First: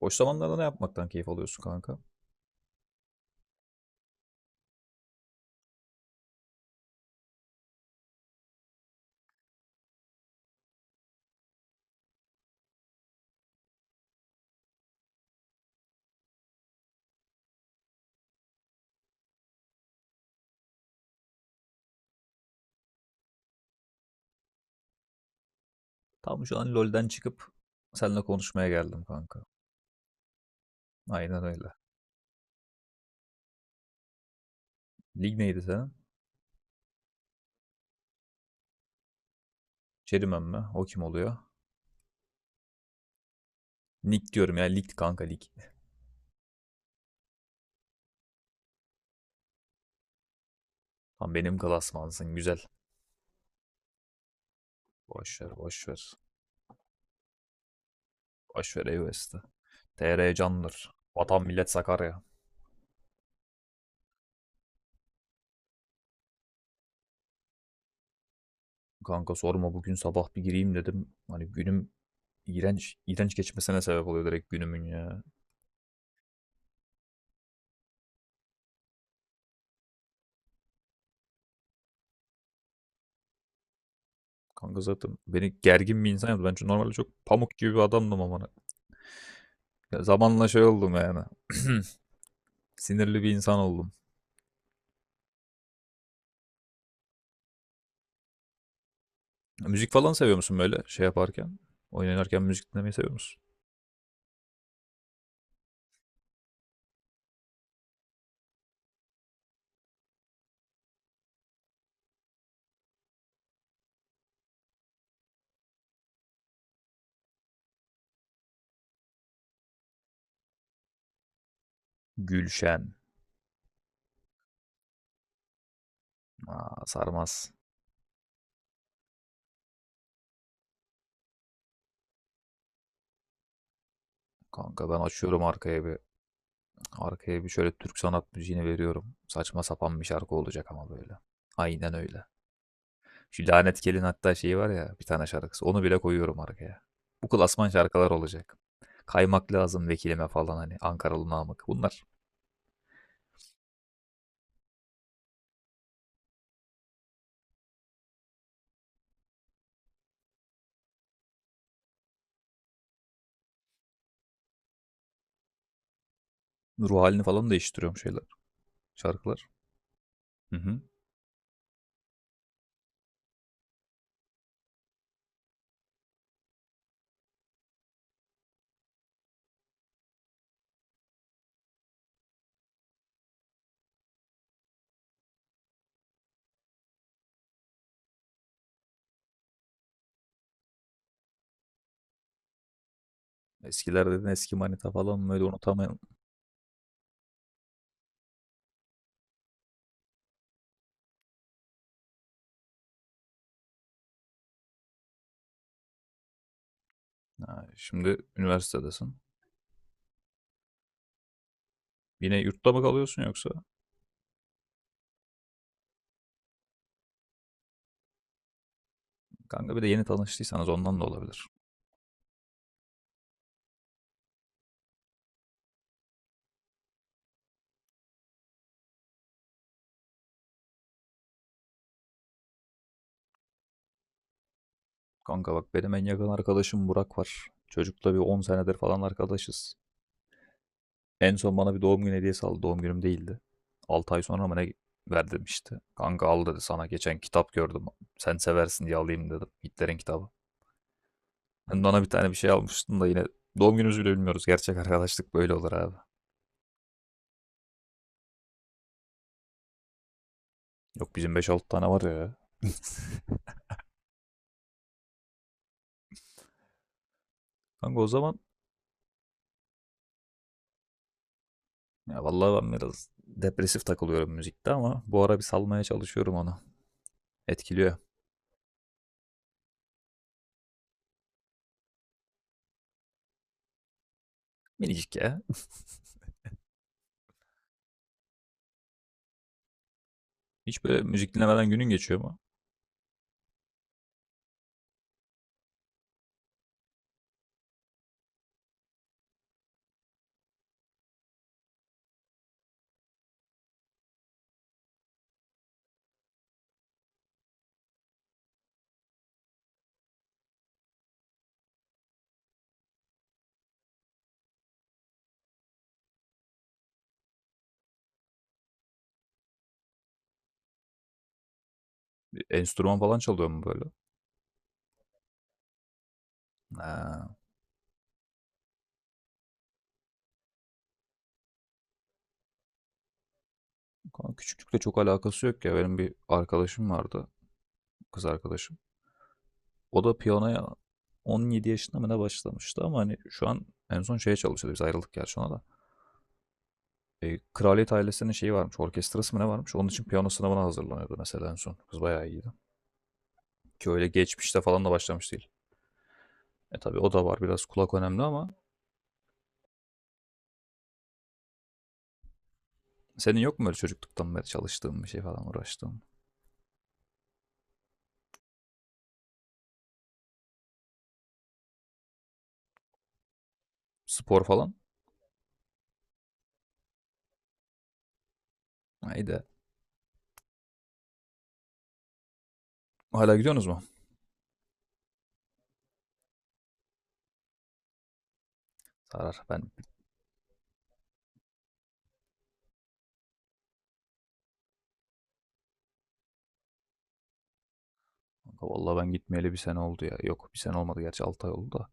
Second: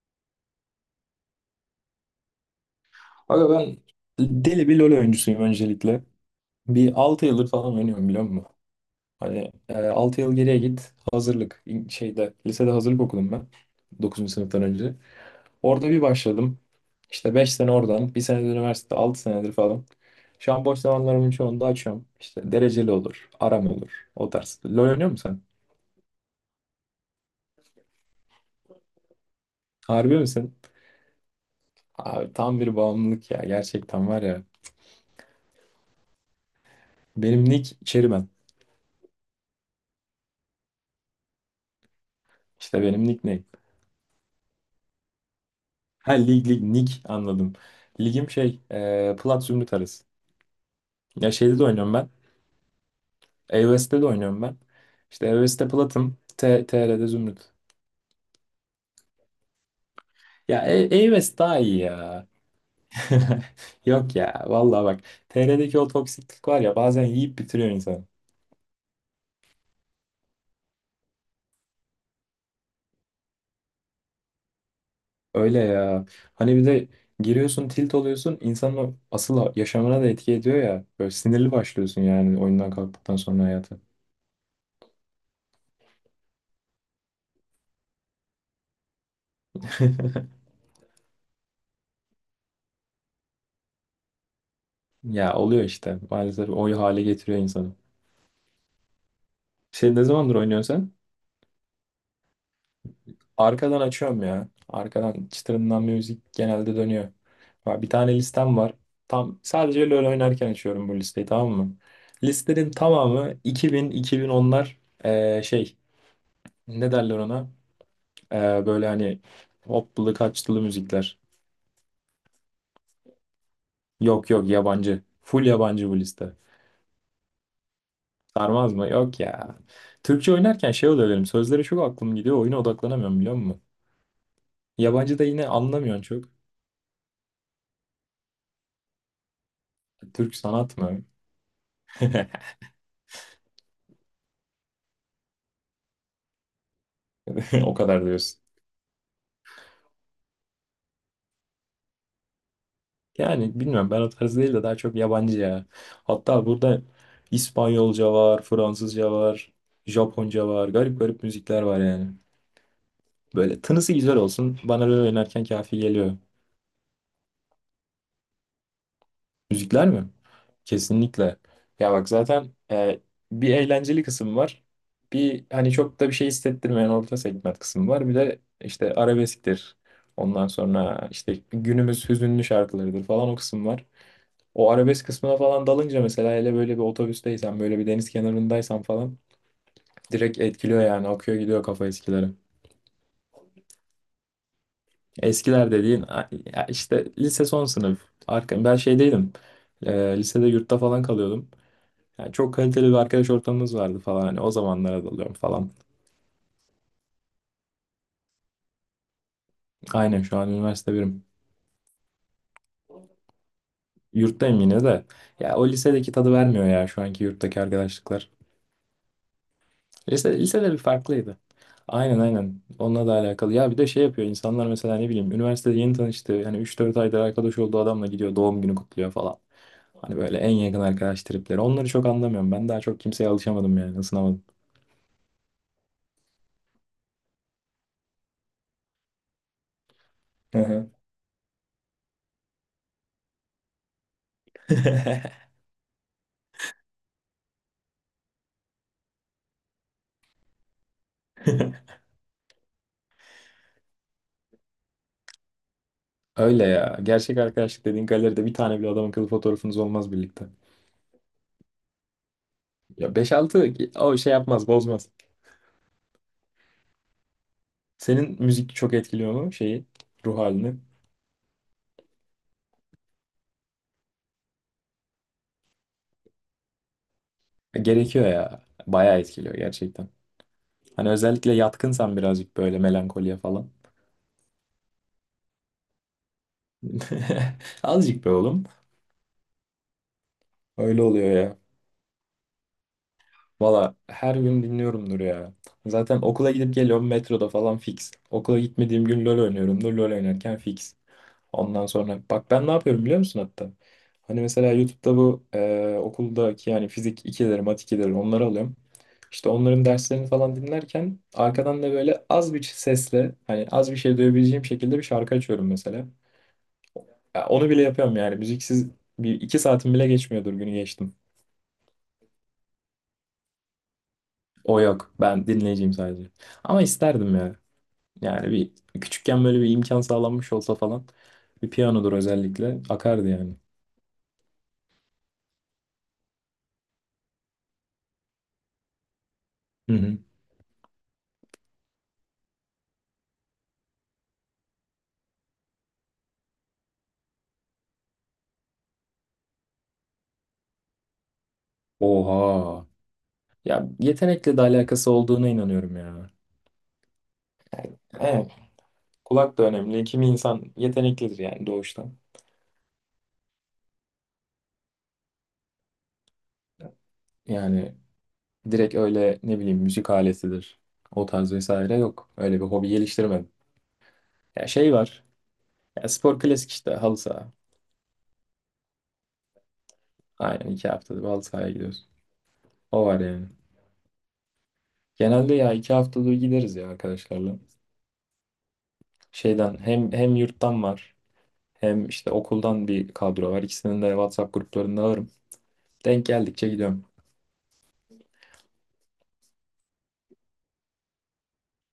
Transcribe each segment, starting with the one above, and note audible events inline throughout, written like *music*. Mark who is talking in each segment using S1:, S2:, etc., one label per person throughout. S1: Boş zamanlarda ne yapmaktan keyif alıyorsun kanka?
S2: Aga ben deli bir LoL oyuncusuyum öncelikle. Bir 6 yıldır falan oynuyorum biliyor musun? Hani 6 yıl geriye git hazırlık şeyde lisede hazırlık okudum ben dokuzuncu sınıftan önce. Orada bir başladım. İşte 5 sene oradan, bir sene de üniversite, 6 senedir falan. Şu an boş zamanlarımın çoğunu da açıyorum. İşte dereceli olur, aram olur. O tarz. LoL oynuyor musun sen?
S1: Tam şu an LoL'den çıkıp seninle konuşmaya geldim kanka.
S2: Harbi misin?
S1: Aynen öyle.
S2: Abi tam bir bağımlılık ya. Gerçekten var ya.
S1: Lig neydi senin?
S2: Benim nick Cherryman.
S1: Çerimen mi? O kim oluyor?
S2: İşte benim nick.
S1: Nick diyorum ya. Lig kanka lig.
S2: Ha, lig lig lig, anladım. Ligim şey, plat zümrüt arası. Ya
S1: Tam benim
S2: şeyde de oynuyorum ben.
S1: klasmansın güzel.
S2: E de oynuyorum ben. İşte
S1: Boş ver
S2: E-West'te
S1: boş ver.
S2: platım. TR'de zümrüt.
S1: Boş ver EOS'te. TR
S2: Ya
S1: candır. Vatan
S2: daha
S1: millet
S2: iyi
S1: Sakarya.
S2: ya. *laughs* Yok ya vallahi bak. TR'deki o toksiklik var ya, bazen yiyip bitiriyor insanı.
S1: Kanka sorma, bugün sabah bir gireyim dedim. Hani günüm iğrenç, iğrenç geçmesine sebep oluyor direkt günümün ya.
S2: Öyle ya. Hani bir de giriyorsun, tilt oluyorsun, insanın o asıl yaşamına da etki ediyor ya. Böyle sinirli başlıyorsun yani oyundan kalktıktan sonra hayata.
S1: Kanka zaten beni gergin bir insan yaptı. Ben çünkü normalde çok pamuk gibi bir adamdım ama hani. Ya
S2: *laughs*
S1: zamanla şey oldum yani. *clears throat* Sinirli bir insan oldum.
S2: Ya oluyor işte, maalesef o hale getiriyor insanı.
S1: Müzik
S2: Şey, ne
S1: falan
S2: zamandır
S1: seviyor musun
S2: oynuyorsun
S1: böyle
S2: sen?
S1: şey yaparken? Oyun oynarken müzik dinlemeyi seviyor musun?
S2: Arkadan açıyorum ya. Arkadan çıtırından müzik genelde dönüyor. Ha, bir tane listem var. Tam sadece LoL oynarken açıyorum bu listeyi, tamam mı? Listenin tamamı 2000 2010'lar, şey, ne derler ona? Böyle hani hoplulu kaçtılı müzikler.
S1: Gülşen.
S2: Yok yok, yabancı. Full yabancı bu liste.
S1: Aa, sarmaz.
S2: Sarmaz mı? Yok ya. Türkçe oynarken şey oluyor benim. Sözlere çok aklım gidiyor. Oyuna odaklanamıyorum, biliyor musun?
S1: Kanka ben
S2: Yabancı da
S1: açıyorum
S2: yine
S1: arkaya bir.
S2: anlamıyorsun çok.
S1: Arkaya bir şöyle Türk sanat müziğini veriyorum. Saçma sapan bir
S2: Türk
S1: şarkı olacak
S2: sanat
S1: ama
S2: mı?
S1: böyle. Aynen öyle.
S2: *laughs*
S1: Şu lanet gelin hatta şeyi var ya, bir tane şarkısı. Onu bile koyuyorum arkaya. Bu
S2: *laughs*
S1: klasman
S2: O kadar
S1: şarkılar
S2: diyorsun.
S1: olacak. Kaymak lazım vekilime falan, hani Ankaralı Namık. Bunlar
S2: Yani bilmiyorum, ben o tarz değil de daha çok yabancı ya. Hatta burada İspanyolca var, Fransızca var, Japonca var. Garip garip müzikler var yani. Böyle tınısı güzel olsun. Bana böyle oynarken kafi geliyor.
S1: ruh halini falan değiştiriyorum, şeyler. Şarkılar.
S2: Müzikler mi?
S1: Hı hı.
S2: Kesinlikle. Ya bak zaten, bir eğlenceli kısım var. Bir hani çok da bir şey hissettirmeyen orta segment kısım var. Bir de işte arabesktir. Ondan sonra işte günümüz hüzünlü şarkılarıdır falan o kısım var. O arabesk kısmına falan dalınca mesela, hele böyle bir otobüsteysen, böyle bir deniz kenarındaysan falan direkt etkiliyor yani, akıyor gidiyor kafa eskileri.
S1: Eskiler dedin, eski manita falan böyle
S2: Eskiler
S1: unutamayan.
S2: dediğin ya işte lise son sınıf. Ben şey değilim. Lisede yurtta falan kalıyordum. Yani çok kaliteli bir arkadaş ortamımız vardı falan. Hani o zamanlara dalıyorum falan.
S1: Ha, şimdi üniversitedesin.
S2: Aynen, şu an üniversite birim.
S1: Yine yurtta mı kalıyorsun yoksa?
S2: Yurttayım yine de. Ya o lisedeki tadı vermiyor ya şu anki yurttaki arkadaşlıklar.
S1: Kanka bir de yeni
S2: Lise,
S1: tanıştıysanız
S2: lisede bir
S1: ondan da
S2: farklıydı.
S1: olabilir.
S2: Aynen aynen. Onunla da alakalı. Ya bir de şey yapıyor insanlar mesela, ne bileyim, üniversitede yeni tanıştığı, yani 3-4 aydır arkadaş olduğu adamla gidiyor doğum günü kutluyor falan. Hani böyle en yakın arkadaş tripleri. Onları çok anlamıyorum. Ben daha çok kimseye alışamadım, yani ısınamadım.
S1: Kanka bak, benim en yakın arkadaşım Burak var. Çocukla bir 10 senedir falan arkadaşız.
S2: Hı hı.
S1: En son bana bir doğum günü hediyesi aldı. Doğum günüm değildi. 6 ay sonra mı ne verdim
S2: *laughs*
S1: işte. Kanka, al dedi, sana geçen kitap gördüm. Sen seversin diye alayım dedim. Hitler'in kitabı. Sen bana bir tane bir şey almıştın da yine, doğum günümüzü bile bilmiyoruz. Gerçek arkadaşlık böyle olur abi.
S2: Öyle ya. Gerçek arkadaşlık dediğin galeride bir tane bile adam akıllı fotoğrafınız olmaz birlikte.
S1: Yok bizim beş altı tane var ya.
S2: Ya beş altı o şey yapmaz bozmaz.
S1: Kanka o
S2: Senin
S1: zaman.
S2: müzik çok etkiliyor mu şeyi, ruh halini?
S1: Ya vallahi ben biraz depresif takılıyorum müzikte ama bu ara bir salmaya çalışıyorum onu.
S2: E,
S1: Etkiliyor.
S2: gerekiyor ya. Bayağı etkiliyor gerçekten. Hani özellikle yatkınsan birazcık böyle melankoliye falan.
S1: Minicik ya.
S2: *laughs* Azıcık be oğlum.
S1: Hiç böyle
S2: Öyle oluyor
S1: müzik
S2: ya.
S1: dinlemeden günün geçiyor mu?
S2: Valla her gün dinliyorumdur ya. Zaten okula gidip geliyorum, metroda falan fix. Okula gitmediğim gün LoL oynuyorumdur. LoL oynarken fix. Ondan sonra bak ben ne yapıyorum biliyor musun hatta? Hani mesela YouTube'da bu okuldaki yani fizik 2'leri, mat 2'leri, onları alıyorum. İşte onların derslerini falan dinlerken arkadan da böyle az bir sesle, hani az bir şey duyabileceğim şekilde bir şarkı açıyorum mesela. Ya onu bile yapıyorum yani. Müziksiz bir iki saatim bile geçmiyordur, günü geçtim.
S1: Bir enstrüman falan çalıyor mu böyle?
S2: O yok. Ben dinleyeceğim sadece. Ama
S1: Ha.
S2: isterdim ya. Yani bir küçükken böyle bir imkan sağlanmış olsa falan. Bir piyanodur özellikle. Akardı yani.
S1: Kanka küçüklükle çok alakası yok ya. Benim bir arkadaşım vardı. Kız arkadaşım.
S2: Hı
S1: O da
S2: hı.
S1: piyanoya 17 yaşında mı ne başlamıştı ama hani şu an en son şeye çalışıyordu. Biz ayrıldık gerçi ona da. Kraliyet ailesinin şeyi varmış. Orkestrası mı ne varmış? Onun için piyano sınavına hazırlanıyordu mesela en son. Kız bayağı iyiydi.
S2: Oha. Ya
S1: Ki öyle
S2: yetenekle
S1: geçmişte
S2: de
S1: falan da
S2: alakası
S1: başlamış değil.
S2: olduğuna inanıyorum ya.
S1: E tabii, o da var, biraz kulak önemli ama
S2: Evet. Kulak da önemli. Kimi insan yeteneklidir yani, doğuştan.
S1: senin yok mu böyle çocukluktan beri çalıştığın bir şey falan, uğraştığın?
S2: Yani direkt öyle, ne bileyim, müzik aletidir. O tarz vesaire yok. Öyle bir hobi geliştirmedim.
S1: Spor
S2: Ya
S1: falan?
S2: şey var. Ya spor, klasik işte, halı saha.
S1: Haydi.
S2: Aynen, 2 haftada bir halı sahaya gidiyoruz. O var
S1: Hala
S2: yani.
S1: gidiyorsunuz mu?
S2: Genelde ya 2 haftada bir gideriz ya arkadaşlarla.
S1: Sarar. Ben
S2: Şeyden hem yurttan var, hem işte okuldan bir kadro var. İkisinin de WhatsApp gruplarında varım. Denk geldikçe gidiyorum.
S1: vallahi ben gitmeyeli bir sene oldu ya. Yok, bir sene olmadı gerçi, 6 ay oldu da.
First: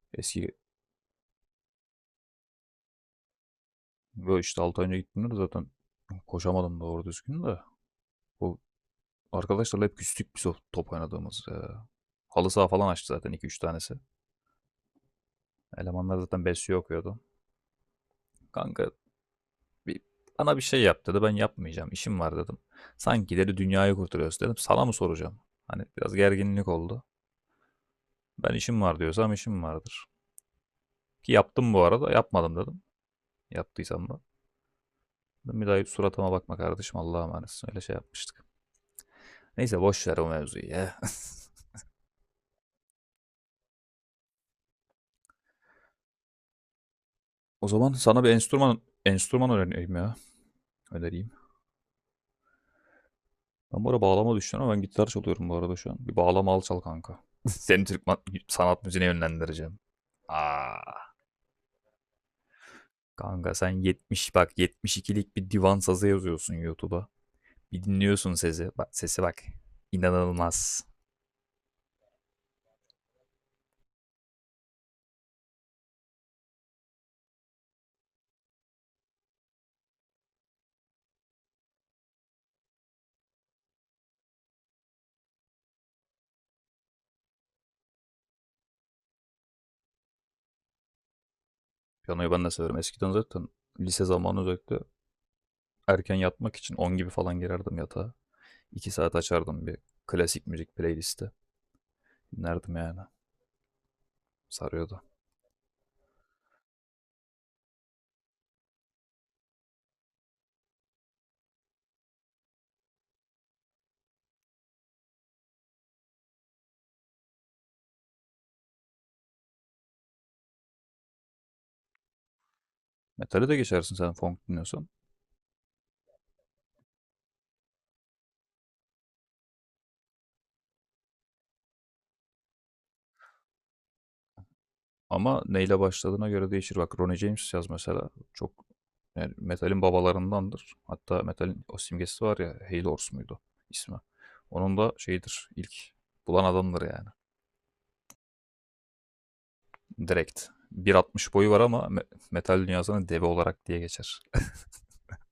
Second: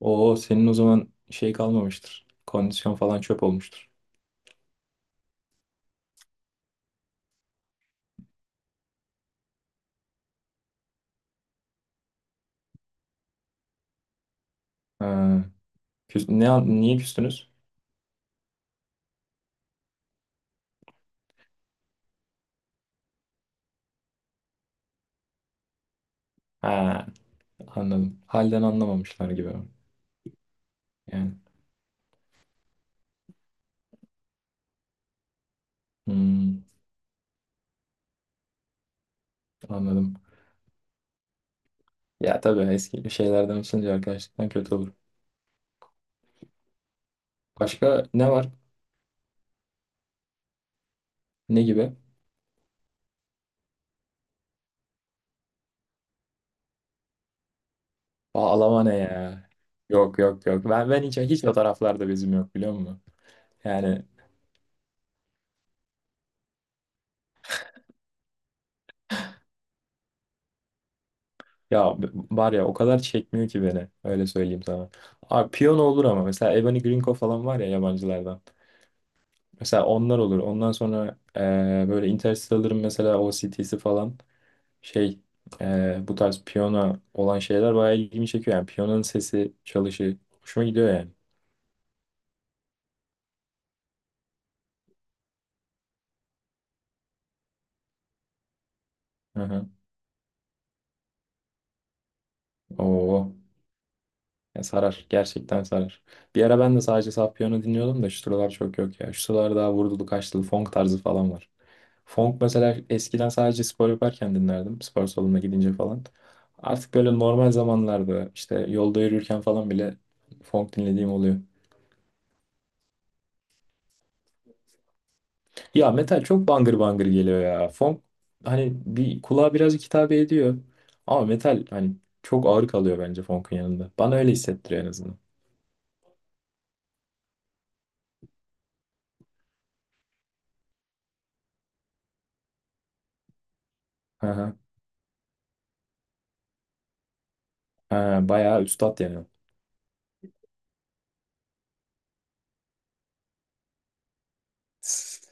S2: Oo,
S1: Eski
S2: senin o zaman şey kalmamıştır. Kondisyon falan çöp olmuştur.
S1: böyle, işte 6 ay önce gittiğimde de zaten koşamadım doğru düzgün de. Bu arkadaşlarla hep küstük biz, o top oynadığımız. Halı saha falan açtı zaten iki üç tanesi.
S2: Ha,
S1: Elemanlar zaten besliyor
S2: niye
S1: okuyordu.
S2: küstünüz?
S1: Kanka Bir, bana bir şey yap dedi. Ben yapmayacağım, işim var dedim. Sanki dedi dünyayı kurtarıyoruz, dedim, sana mı soracağım? Hani biraz gerginlik oldu.
S2: Ha, anladım.
S1: Ben
S2: Halden
S1: işim var
S2: anlamamışlar
S1: diyorsam
S2: gibi.
S1: işim vardır. Ki
S2: Yani
S1: yaptım bu arada. Yapmadım dedim. Yaptıysam da. Dedim, bir daha suratıma bakma
S2: hmm,
S1: kardeşim. Allah'a emanetsin. Öyle şey yapmıştık. Neyse boş
S2: anladım.
S1: ver o mevzuyu ya. *laughs*
S2: Ya tabii, eski şeylerden açılınca arkadaşlıktan kötü olur.
S1: O zaman
S2: Başka
S1: sana bir
S2: ne var?
S1: enstrüman öğreneyim ya. Önereyim.
S2: Ne gibi?
S1: Ben bu arada bağlama düşünüyorum ama ben gitar çalıyorum bu arada şu an. Bir bağlama al çal kanka. *laughs* Seni Türk
S2: Aa,
S1: sanat
S2: Almanya
S1: müziğine
S2: ya.
S1: yönlendireceğim.
S2: Yok yok yok. Ben
S1: Aa.
S2: hiç hiç o taraflarda bizim yok, biliyor musun?
S1: Kanka sen
S2: Yani,
S1: 70 bak, 72'lik bir divan sazı yazıyorsun YouTube'a. Bir dinliyorsun sesi. Bak sesi, bak. İnanılmaz.
S2: ya var ya, o kadar çekmiyor ki beni. Öyle söyleyeyim sana. Abi piyano olur ama mesela Ebony Grinko falan var ya yabancılardan. Mesela onlar olur. Ondan sonra böyle Interstellar'ın mesela OST'si falan, şey, bu tarz piyano olan şeyler bayağı ilgimi çekiyor. Yani piyanonun sesi, çalışı hoşuma gidiyor yani.
S1: Piyanoyu ben de severim. Eskiden zaten lise zamanı özellikle erken yatmak için 10 gibi falan girerdim yatağa. İki saat
S2: Hı
S1: açardım
S2: hı.
S1: bir klasik müzik playlisti. Dinlerdim yani.
S2: Oo. Ya
S1: Sarıyordu.
S2: sarar. Gerçekten sarar. Bir ara ben de sadece saf piyano dinliyordum da şu sıralar çok yok ya. Şu sıralar daha vurdulu kaçtılı funk tarzı falan var. Funk mesela eskiden sadece spor yaparken dinlerdim. Spor salonuna gidince falan. Artık böyle normal zamanlarda işte yolda yürürken falan bile funk dinlediğim oluyor.
S1: Metale de geçersin sen funk dinliyorsan.
S2: Ya metal çok bangır bangır geliyor ya. Funk hani bir kulağa birazcık hitap ediyor. Ama metal hani çok ağır kalıyor bence funk'un yanında. Bana öyle hissettiriyor en azından.
S1: Ama neyle başladığına göre değişir. Bak Ronnie James yaz mesela. Çok yani, metalin babalarındandır. Hatta metalin o simgesi var ya, Hale Horse muydu ismi.
S2: Hı hı.
S1: Onun da şeyidir, ilk bulan adamdır yani.
S2: Ha, bayağı üstat yani.
S1: Direkt. 1,60 boyu var ama metal dünyasına deve olarak diye geçer. *laughs*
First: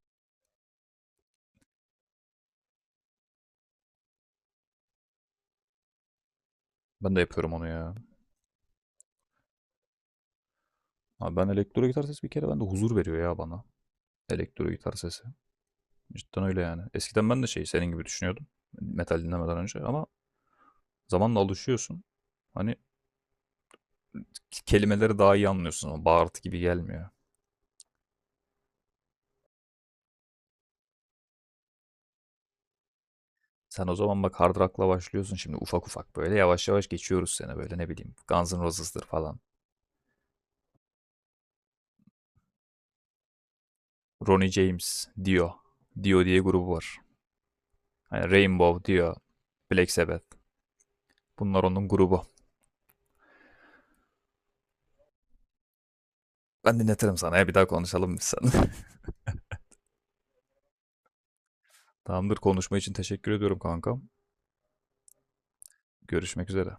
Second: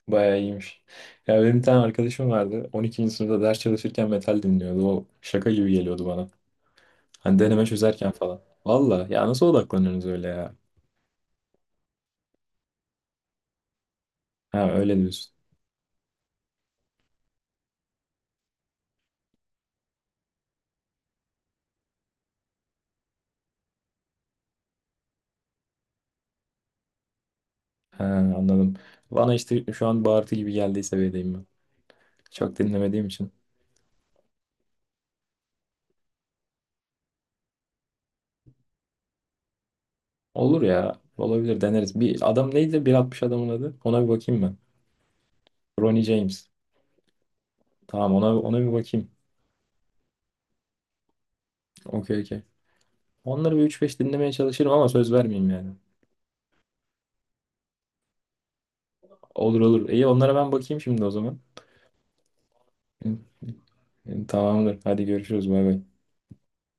S2: Bayağı iyiymiş. Ya benim bir tane arkadaşım vardı. 12. sınıfta ders çalışırken metal dinliyordu. O şaka gibi geliyordu bana.
S1: Ben de
S2: Hani
S1: yapıyorum
S2: deneme
S1: onu ya.
S2: çözerken falan. Valla ya, nasıl odaklanıyorsunuz öyle ya?
S1: Abi ben, elektro gitar sesi bir kere bende huzur veriyor ya, bana. Elektro
S2: Ha,
S1: gitar
S2: öyle
S1: sesi.
S2: diyorsun.
S1: Cidden öyle yani. Eskiden ben de şey, senin gibi düşünüyordum. Metal dinlemeden önce ama zamanla alışıyorsun. Hani kelimeleri daha iyi anlıyorsun ama bağırtı gibi gelmiyor.
S2: Ha, anladım. Bana işte şu an bağırtı gibi geldiği seviyedeyim ben. Çok dinlemediğim için.
S1: Sen o zaman bak, hard rock'la başlıyorsun, şimdi ufak ufak böyle yavaş yavaş geçiyoruz seni böyle ne bileyim Guns N' Roses'dır falan.
S2: Olur ya. Olabilir, deneriz. Bir adam neydi? 1.60 adamın adı. Ona bir bakayım
S1: Ronnie
S2: ben.
S1: James, Dio.
S2: Ronnie
S1: Dio diye
S2: James.
S1: grubu var.
S2: Tamam, ona
S1: Hani
S2: ona bir
S1: Rainbow,
S2: bakayım.
S1: Dio, Black Sabbath. Bunlar onun
S2: Okey
S1: grubu.
S2: okey. Onları bir üç beş dinlemeye çalışırım ama söz vermeyeyim yani.
S1: Ben dinletirim sana ya, bir daha konuşalım biz seninle.
S2: Olur olur. İyi, onlara ben bakayım şimdi o zaman.
S1: *laughs* Tamamdır, konuşma için
S2: Hı,
S1: teşekkür ediyorum kankam.
S2: hı. Tamamdır. Hadi görüşürüz. Bay bay.
S1: Görüşmek üzere.